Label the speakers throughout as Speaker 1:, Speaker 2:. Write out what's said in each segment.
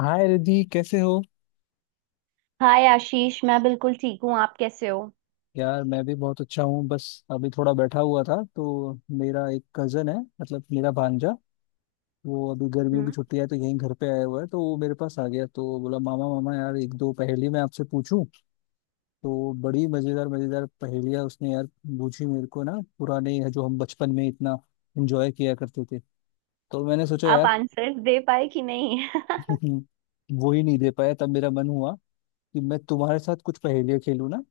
Speaker 1: हाय रिद्धि कैसे हो।
Speaker 2: हाय आशीष, मैं बिल्कुल ठीक हूँ। आप कैसे हो?
Speaker 1: यार मैं भी बहुत अच्छा हूँ। बस अभी थोड़ा बैठा हुआ था तो मेरा एक कजन है, मतलब मेरा भांजा। वो अभी गर्मियों की
Speaker 2: हम्म।
Speaker 1: छुट्टी है तो यहीं घर पे आया हुआ है, तो वो मेरे पास आ गया तो बोला मामा मामा यार एक दो पहेली मैं आपसे पूछूं। तो बड़ी मजेदार मजेदार पहेलियां उसने यार पूछी मेरे को ना। पुराने जो हम बचपन में इतना एंजॉय किया करते थे, तो मैंने सोचा
Speaker 2: आप
Speaker 1: यार।
Speaker 2: आंसर दे पाए कि नहीं?
Speaker 1: वो ही नहीं दे पाया तब मेरा मन हुआ कि मैं तुम्हारे साथ कुछ पहेलियां खेलूं ना।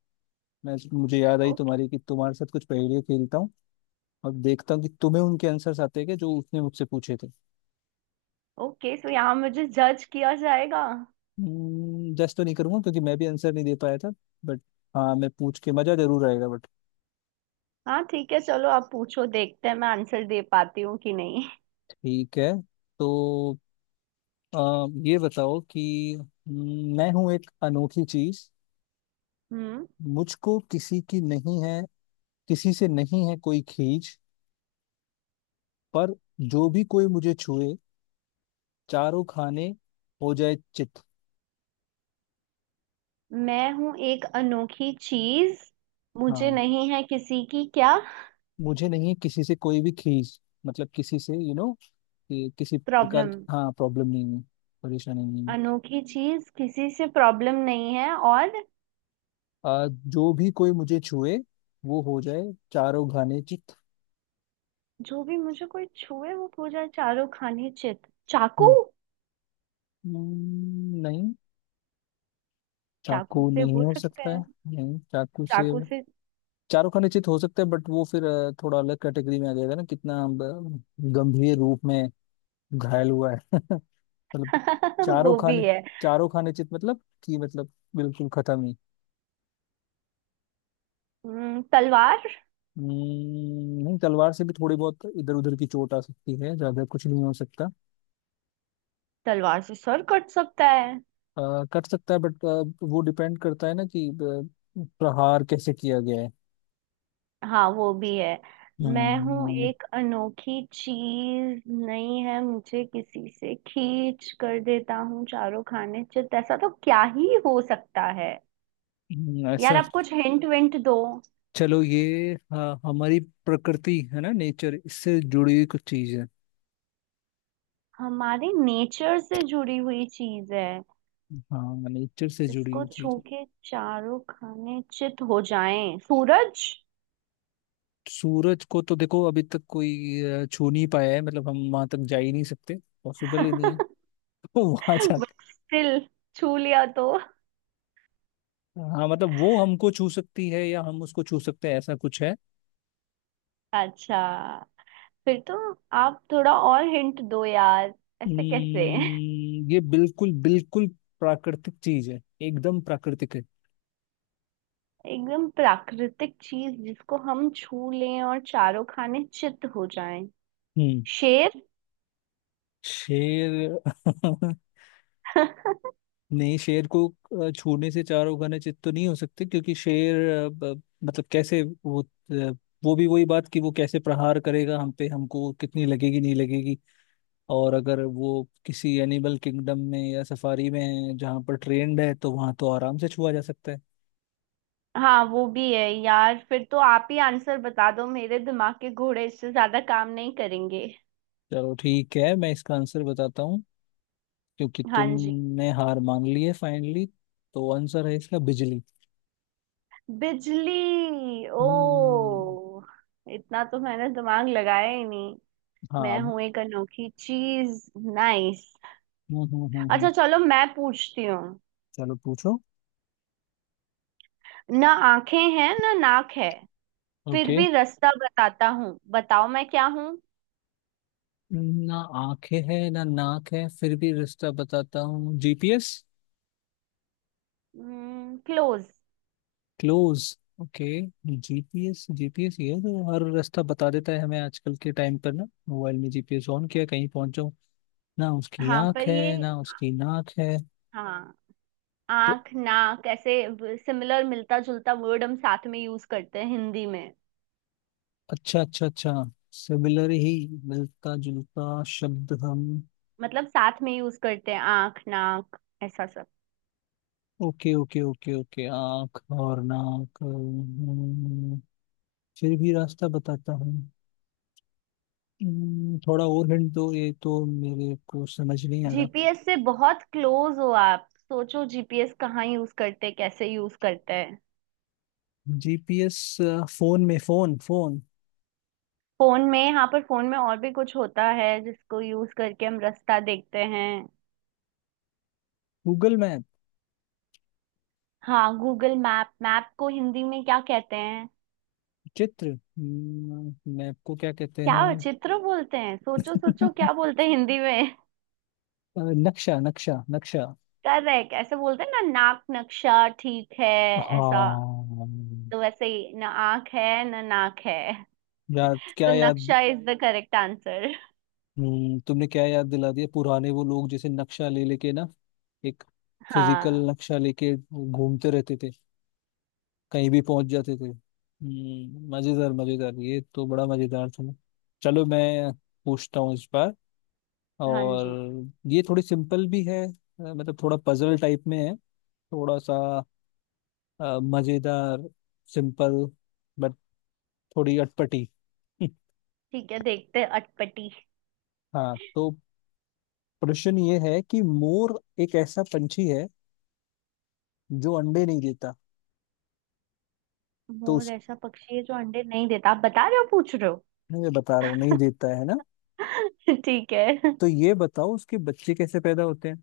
Speaker 1: मैं मुझे याद आई
Speaker 2: ओके।
Speaker 1: तुम्हारी कि तुम्हारे साथ कुछ पहेलियां खेलता हूँ। अब देखता हूँ कि तुम्हें उनके आंसर्स आते हैं क्या जो उसने मुझसे पूछे थे।
Speaker 2: ओके, सो यहाँ मुझे जज किया जाएगा।
Speaker 1: जस्ट तो नहीं करूंगा क्योंकि मैं भी आंसर नहीं दे पाया था, बट हाँ, मैं पूछ के मजा जरूर आएगा बट।
Speaker 2: हाँ ठीक है, चलो आप पूछो, देखते हैं मैं आंसर दे पाती हूँ कि नहीं।
Speaker 1: ठीक है तो ये बताओ कि मैं हूं एक अनोखी चीज।
Speaker 2: हम्म।
Speaker 1: मुझको किसी की नहीं है, किसी से नहीं है कोई खींच। पर जो भी कोई मुझे छुए चारों खाने हो जाए चित।
Speaker 2: मैं हूँ एक अनोखी चीज मुझे
Speaker 1: हाँ,
Speaker 2: नहीं है किसी की क्या?
Speaker 1: मुझे नहीं है किसी से कोई भी खींच। मतलब किसी से यू you नो कि किसी प्रकार
Speaker 2: प्रॉब्लम।
Speaker 1: की, हाँ, प्रॉब्लम नहीं है, परेशानी नहीं है।
Speaker 2: अनोखी चीज किसी से प्रॉब्लम नहीं है, और
Speaker 1: जो भी कोई मुझे छुए वो हो जाए चारों घाने चित।
Speaker 2: जो भी मुझे कोई छुए वो पूजा चारों खाने चित। चाकू।
Speaker 1: हम्म, नहीं,
Speaker 2: चाकू
Speaker 1: चाकू
Speaker 2: से
Speaker 1: नहीं
Speaker 2: हो
Speaker 1: हो
Speaker 2: सकते
Speaker 1: सकता है।
Speaker 2: हैं।
Speaker 1: नहीं चाकू से
Speaker 2: चाकू से।
Speaker 1: चारों खाने चित हो सकता है, बट वो फिर थोड़ा अलग कैटेगरी में आ जाएगा ना। कितना गंभीर रूप में घायल हुआ है। मतलब चारों
Speaker 2: वो भी
Speaker 1: खाने,
Speaker 2: है।
Speaker 1: चारों खाने चित मतलब कि बिल्कुल खत्म ही।
Speaker 2: तलवार।
Speaker 1: नहीं, तलवार से भी थोड़ी बहुत इधर उधर की चोट आ सकती है, ज्यादा कुछ नहीं हो सकता।
Speaker 2: तलवार से सर कट सकता है।
Speaker 1: अ, कट सकता है बट वो डिपेंड करता है ना कि प्रहार कैसे किया गया है।
Speaker 2: हाँ वो भी है। मैं हूँ
Speaker 1: हम्म,
Speaker 2: एक अनोखी चीज नहीं है मुझे किसी से खींच, कर देता हूँ चारों खाने चित। ऐसा तो क्या ही हो सकता है। यार
Speaker 1: ऐसा
Speaker 2: आप कुछ हिंट विंट दो।
Speaker 1: चलो, ये हाँ हमारी प्रकृति है ना, नेचर, इससे जुड़ी हुई कुछ चीज है।
Speaker 2: हमारे नेचर से जुड़ी हुई चीज है।
Speaker 1: हाँ, नेचर से जुड़ी
Speaker 2: इसको
Speaker 1: हुई
Speaker 2: छू
Speaker 1: चीज है।
Speaker 2: के चारों खाने चित हो जाएं। सूरज।
Speaker 1: सूरज को तो देखो अभी तक कोई छू नहीं पाया है, मतलब हम वहां तक जा ही नहीं सकते, पॉसिबल ही नहीं है। तो वहां जा,
Speaker 2: बट स्टिल छू लिया तो?
Speaker 1: हाँ, मतलब वो हमको छू सकती है या हम उसको छू सकते हैं, ऐसा कुछ है।
Speaker 2: अच्छा, फिर तो आप थोड़ा और हिंट दो यार। ऐसे कैसे?
Speaker 1: हम्म, ये बिल्कुल बिल्कुल प्राकृतिक चीज है, एकदम प्राकृतिक है।
Speaker 2: एकदम प्राकृतिक चीज जिसको हम छू लें और चारों खाने चित्त हो जाएं।
Speaker 1: हम्म।
Speaker 2: शेर।
Speaker 1: शेर। नहीं, शेर को छूने से चारों खाने चित तो नहीं हो सकते क्योंकि शेर मतलब कैसे वो, वो भी वही बात कि वो कैसे प्रहार करेगा हम पे, हमको कितनी लगेगी नहीं लगेगी। और अगर वो किसी एनिमल किंगडम में या सफारी में है जहाँ पर ट्रेंड है तो वहां तो आराम से छुआ जा सकता है।
Speaker 2: हाँ वो भी है यार, फिर तो आप ही आंसर बता दो, मेरे दिमाग के घोड़े इससे ज्यादा काम नहीं करेंगे।
Speaker 1: चलो ठीक है, मैं इसका आंसर बताता हूँ क्योंकि
Speaker 2: हाँ जी।
Speaker 1: तुमने हार मान ली है फाइनली। तो आंसर है इसका बिजली।
Speaker 2: बिजली! ओ!
Speaker 1: हम्म।
Speaker 2: इतना तो मैंने दिमाग लगाया ही नहीं।
Speaker 1: हाँ
Speaker 2: मैं हूं एक अनोखी चीज नाइस।
Speaker 1: हम्म हम्म हम्म हम्म।
Speaker 2: अच्छा चलो मैं पूछती हूँ।
Speaker 1: चलो पूछो।
Speaker 2: ना आंखें हैं ना नाक है, फिर
Speaker 1: ओके।
Speaker 2: भी रास्ता बताता हूँ, बताओ मैं क्या हूँ?
Speaker 1: ना आंखें है ना नाक है फिर भी रास्ता बताता हूँ, GPS.
Speaker 2: Close.
Speaker 1: Close. Okay, GPS, GPS ये है जो हर रास्ता बता देता है हमें आजकल के टाइम पर। ना मोबाइल में जीपीएस ऑन किया कहीं पहुंचो, ना उसकी
Speaker 2: हाँ
Speaker 1: आंख
Speaker 2: पर ये
Speaker 1: है ना उसकी नाक है।
Speaker 2: हाँ
Speaker 1: तो
Speaker 2: आंख नाक ऐसे सिमिलर, मिलता जुलता वर्ड हम साथ में यूज करते हैं हिंदी में।
Speaker 1: अच्छा अच्छा अच्छा, सिमिलर ही, मिलता जुलता शब्द हम।
Speaker 2: मतलब साथ में यूज करते हैं आंख नाक ऐसा सब।
Speaker 1: ओके ओके ओके ओके, आँख और नाक, फिर भी रास्ता बताता हूँ। थोड़ा और हिंट दो, ये तो मेरे को समझ नहीं आ रहा।
Speaker 2: जीपीएस से बहुत क्लोज हो, आप सोचो जीपीएस कहाँ यूज करते हैं, कैसे यूज करते हैं।
Speaker 1: जीपीएस फोन में, फोन फोन।
Speaker 2: फोन में, यहाँ पर फोन में और भी कुछ होता है जिसको यूज करके हम रास्ता देखते हैं।
Speaker 1: Google map.
Speaker 2: हाँ गूगल मैप। मैप को हिंदी में क्या कहते हैं?
Speaker 1: चित्र, मैप को क्या कहते हैं?
Speaker 2: क्या चित्र बोलते हैं? सोचो सोचो, क्या बोलते हैं हिंदी में?
Speaker 1: नक्शा, नक्शा।
Speaker 2: करेक्ट, ऐसे बोलते हैं ना नाक, नक्शा, ठीक है? ऐसा।
Speaker 1: हाँ।
Speaker 2: तो वैसे ही ना आंख है ना नाक है।
Speaker 1: याद, क्या
Speaker 2: तो
Speaker 1: याद!
Speaker 2: नक्शा इज द करेक्ट आंसर।
Speaker 1: तुमने क्या याद दिला दिया, पुराने वो लोग जैसे नक्शा ले लेके ना, एक फिजिकल
Speaker 2: हाँ।
Speaker 1: नक्शा लेके घूमते रहते थे, कहीं भी पहुंच जाते थे। मजेदार मजेदार, ये तो बड़ा मजेदार था। चलो मैं पूछता हूँ इस बार,
Speaker 2: हाँ
Speaker 1: और
Speaker 2: जी।
Speaker 1: ये थोड़ी सिंपल भी है। मतलब थोड़ा पजल टाइप में है, थोड़ा सा मजेदार, सिंपल बट थोड़ी अटपटी।
Speaker 2: ठीक है देखते हैं, अटपटी।
Speaker 1: हाँ तो प्रश्न ये है कि मोर एक ऐसा पंछी है जो अंडे नहीं देता। तो
Speaker 2: मोर
Speaker 1: उस
Speaker 2: ऐसा पक्षी है जो अंडे नहीं देता, आप बता रहे हो, पूछ रहे हो?
Speaker 1: मैं बता रहा हूँ नहीं देता है ना।
Speaker 2: ठीक है।
Speaker 1: तो ये बताओ उसके बच्चे कैसे पैदा होते हैं।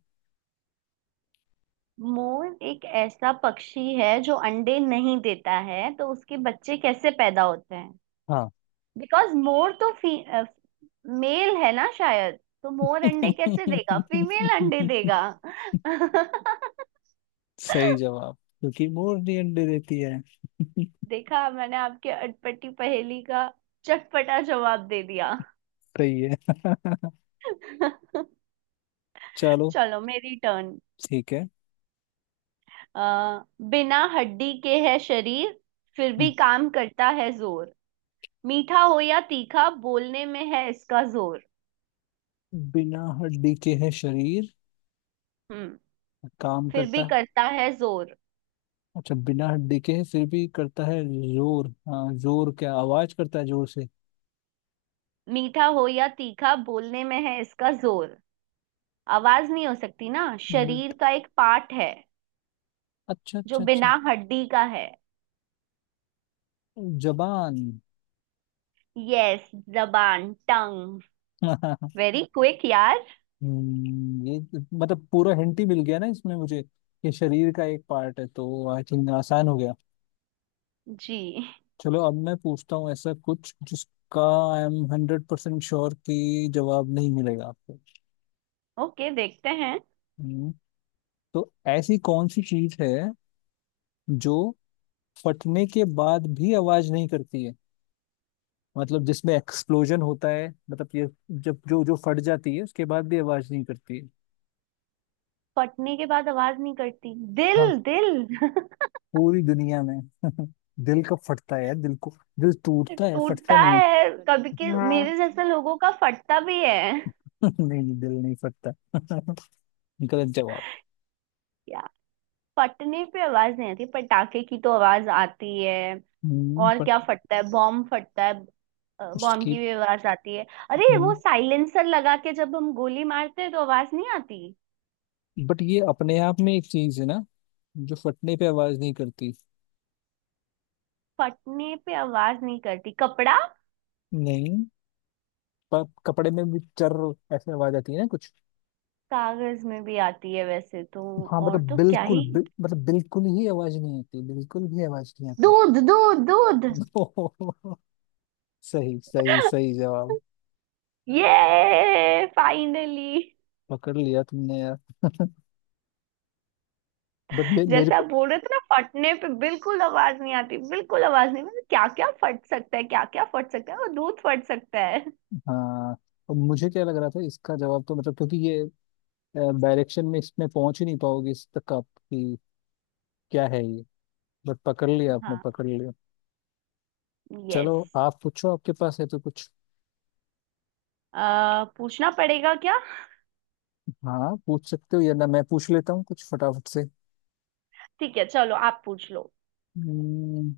Speaker 2: मोर एक ऐसा पक्षी है जो अंडे नहीं देता है, तो उसके बच्चे कैसे पैदा होते हैं?
Speaker 1: हाँ।
Speaker 2: बिकॉज मोर तो मेल है ना शायद, तो मोर अंडे कैसे देगा? फीमेल अंडे देगा।
Speaker 1: सही जवाब, क्योंकि मोर नहीं अंडे देती है।
Speaker 2: देखा, मैंने आपके अटपटी पहेली का चटपटा जवाब दे दिया।
Speaker 1: सही है। चलो।
Speaker 2: चलो मेरी टर्न।
Speaker 1: ठीक है।
Speaker 2: आ, बिना हड्डी के है शरीर, फिर भी
Speaker 1: हम्म।
Speaker 2: काम करता है जोर मीठा हो या तीखा, बोलने में है इसका जोर
Speaker 1: बिना हड्डी के है शरीर,
Speaker 2: हम्म।
Speaker 1: काम
Speaker 2: फिर
Speaker 1: करता
Speaker 2: भी
Speaker 1: है।
Speaker 2: करता है जोर
Speaker 1: अच्छा, बिना हड्डी के है फिर भी करता है जोर, हाँ जोर क्या, आवाज करता है जोर से?
Speaker 2: मीठा हो या तीखा बोलने में है इसका जोर आवाज नहीं हो सकती ना, शरीर
Speaker 1: बट
Speaker 2: का एक पार्ट है
Speaker 1: अच्छा
Speaker 2: जो
Speaker 1: अच्छा अच्छा,
Speaker 2: बिना हड्डी का है।
Speaker 1: जबान।
Speaker 2: यस। जबान टंग। वेरी क्विक यार।
Speaker 1: ये तो मतलब पूरा हिंट ही मिल गया ना इसमें मुझे, ये शरीर का एक पार्ट है तो आई थिंक आसान हो गया।
Speaker 2: जी।
Speaker 1: चलो अब मैं पूछता हूँ ऐसा कुछ जिसका आई एम 100% श्योर कि जवाब नहीं मिलेगा आपको।
Speaker 2: ओके देखते हैं।
Speaker 1: हम्म, तो ऐसी कौन सी चीज है जो फटने के बाद भी आवाज नहीं करती है। मतलब जिसमें एक्सप्लोजन होता है, मतलब ये जब जो जो फट जाती है उसके बाद भी आवाज नहीं करती है।
Speaker 2: फटने के बाद आवाज नहीं करती?
Speaker 1: हाँ,
Speaker 2: दिल, दिल।
Speaker 1: पूरी दुनिया में। दिल कब फटता है यार, दिल को, दिल टूटता है फटता
Speaker 2: टूटता
Speaker 1: नहीं है।
Speaker 2: है कभी, के
Speaker 1: हाँ।
Speaker 2: मेरे जैसे लोगों का फटता भी है।
Speaker 1: नहीं दिल नहीं फटता। गलत जवाब।
Speaker 2: क्या? फटने पे आवाज नहीं आती? पटाखे की तो आवाज आती है। और
Speaker 1: पर
Speaker 2: क्या फटता है? बॉम्ब फटता है, बॉम्ब
Speaker 1: उसकी,
Speaker 2: की भी आवाज आती है। अरे
Speaker 1: हम्म,
Speaker 2: वो साइलेंसर लगा के जब हम गोली मारते हैं तो आवाज नहीं आती।
Speaker 1: बट ये अपने आप में एक चीज है ना जो फटने पे आवाज नहीं करती।
Speaker 2: फटने पे आवाज नहीं करती, कपड़ा।
Speaker 1: नहीं, पर कपड़े में भी चर ऐसे आवाज आती है ना कुछ।
Speaker 2: कागज में भी आती है वैसे तो।
Speaker 1: हाँ मतलब
Speaker 2: और तो क्या ही।
Speaker 1: मतलब बिल्कुल ही आवाज नहीं आती, बिल्कुल भी आवाज नहीं आती।
Speaker 2: दूध, दूध, दूध!
Speaker 1: सही सही सही जवाब,
Speaker 2: ये फाइनली।
Speaker 1: पकड़ लिया तुमने यार। मेरे
Speaker 2: जैसा आप
Speaker 1: को
Speaker 2: बोल रहे थे ना, फटने पे बिल्कुल आवाज नहीं आती, बिल्कुल आवाज नहीं, मतलब क्या क्या फट सकता है, क्या क्या फट सकता है, वो दूध फट सकता है।
Speaker 1: हाँ, अब मुझे क्या लग रहा था इसका जवाब, तो मतलब क्योंकि ये डायरेक्शन में इसमें पहुंच ही नहीं पाओगे इस तक आप कि क्या है ये, बट पकड़ लिया, आपने
Speaker 2: हाँ।
Speaker 1: पकड़ लिया। चलो
Speaker 2: यस।
Speaker 1: आप पूछो, आपके पास है तो कुछ।
Speaker 2: पूछना पड़ेगा क्या?
Speaker 1: हाँ पूछ सकते हो, या ना मैं पूछ लेता हूँ कुछ फटाफट से।
Speaker 2: ठीक है चलो आप पूछ लो।
Speaker 1: हम्म,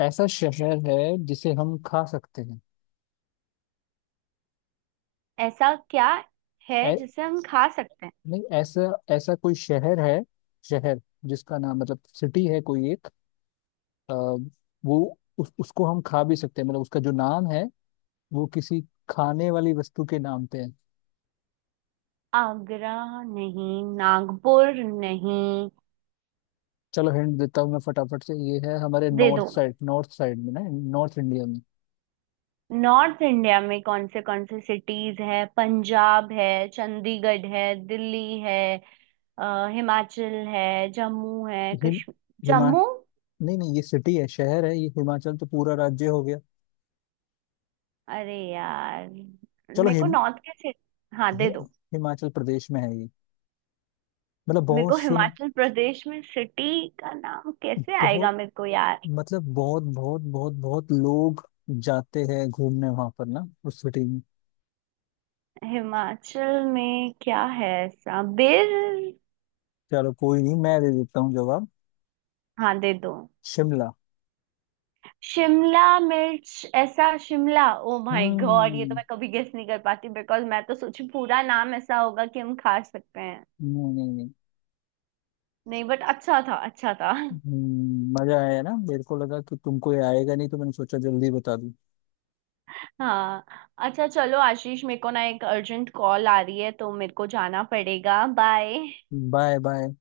Speaker 1: ऐसा शहर है जिसे हम खा सकते हैं।
Speaker 2: ऐसा क्या है
Speaker 1: ऐ,
Speaker 2: जिसे हम खा सकते हैं?
Speaker 1: नहीं ऐसा, ऐसा कोई शहर है, शहर जिसका नाम, मतलब सिटी है कोई एक, अ, वो उसको हम खा भी सकते हैं, मतलब उसका जो नाम है वो किसी खाने वाली वस्तु के नाम पे है।
Speaker 2: आगरा? नहीं, नागपुर? नहीं,
Speaker 1: चलो हिंट देता हूँ मैं फटाफट से, ये है हमारे
Speaker 2: दे
Speaker 1: नॉर्थ
Speaker 2: दो।
Speaker 1: साइड, नॉर्थ साइड में ना, नॉर्थ इंडिया में।
Speaker 2: नॉर्थ इंडिया में कौन से सिटीज है? पंजाब है, चंडीगढ़ है, दिल्ली है, हिमाचल है, जम्मू है,
Speaker 1: हिम
Speaker 2: कश्मीर,
Speaker 1: हिमा
Speaker 2: जम्मू।
Speaker 1: नहीं नहीं, ये सिटी है, शहर है ये, हिमाचल तो पूरा राज्य हो गया।
Speaker 2: अरे यार,
Speaker 1: चलो,
Speaker 2: मेरे को नॉर्थ के सिटी हाँ दे
Speaker 1: हि-
Speaker 2: दो।
Speaker 1: हिमाचल प्रदेश में है ये, मतलब
Speaker 2: मेरे
Speaker 1: बहुत
Speaker 2: को
Speaker 1: सुना,
Speaker 2: हिमाचल प्रदेश में सिटी का नाम कैसे
Speaker 1: बहुत,
Speaker 2: आएगा मेरे को यार?
Speaker 1: मतलब बहुत बहुत बहुत बहुत लोग जाते हैं घूमने वहां पर ना उस सिटी में।
Speaker 2: हिमाचल में क्या है ऐसा? बेर?
Speaker 1: चलो कोई नहीं, मैं दे देता हूँ जवाब,
Speaker 2: हाँ दे दो।
Speaker 1: शिमला।
Speaker 2: शिमला मिर्च, ऐसा शिमला! ओ माय गॉड, ये तो
Speaker 1: हम्म।
Speaker 2: मैं कभी गेस नहीं कर पाती, बिकॉज मैं तो सोची पूरा नाम ऐसा होगा कि हम खा सकते हैं।
Speaker 1: नहीं नहीं नहीं।
Speaker 2: नहीं बट अच्छा था, अच्छा था।
Speaker 1: मजा आया, ना मेरे को लगा कि तुमको ये आएगा नहीं तो मैंने सोचा जल्दी बता दूं।
Speaker 2: हाँ। अच्छा चलो आशीष, मेरे को ना एक अर्जेंट कॉल आ रही है तो मेरे को जाना पड़ेगा, बाय।
Speaker 1: Bye bye.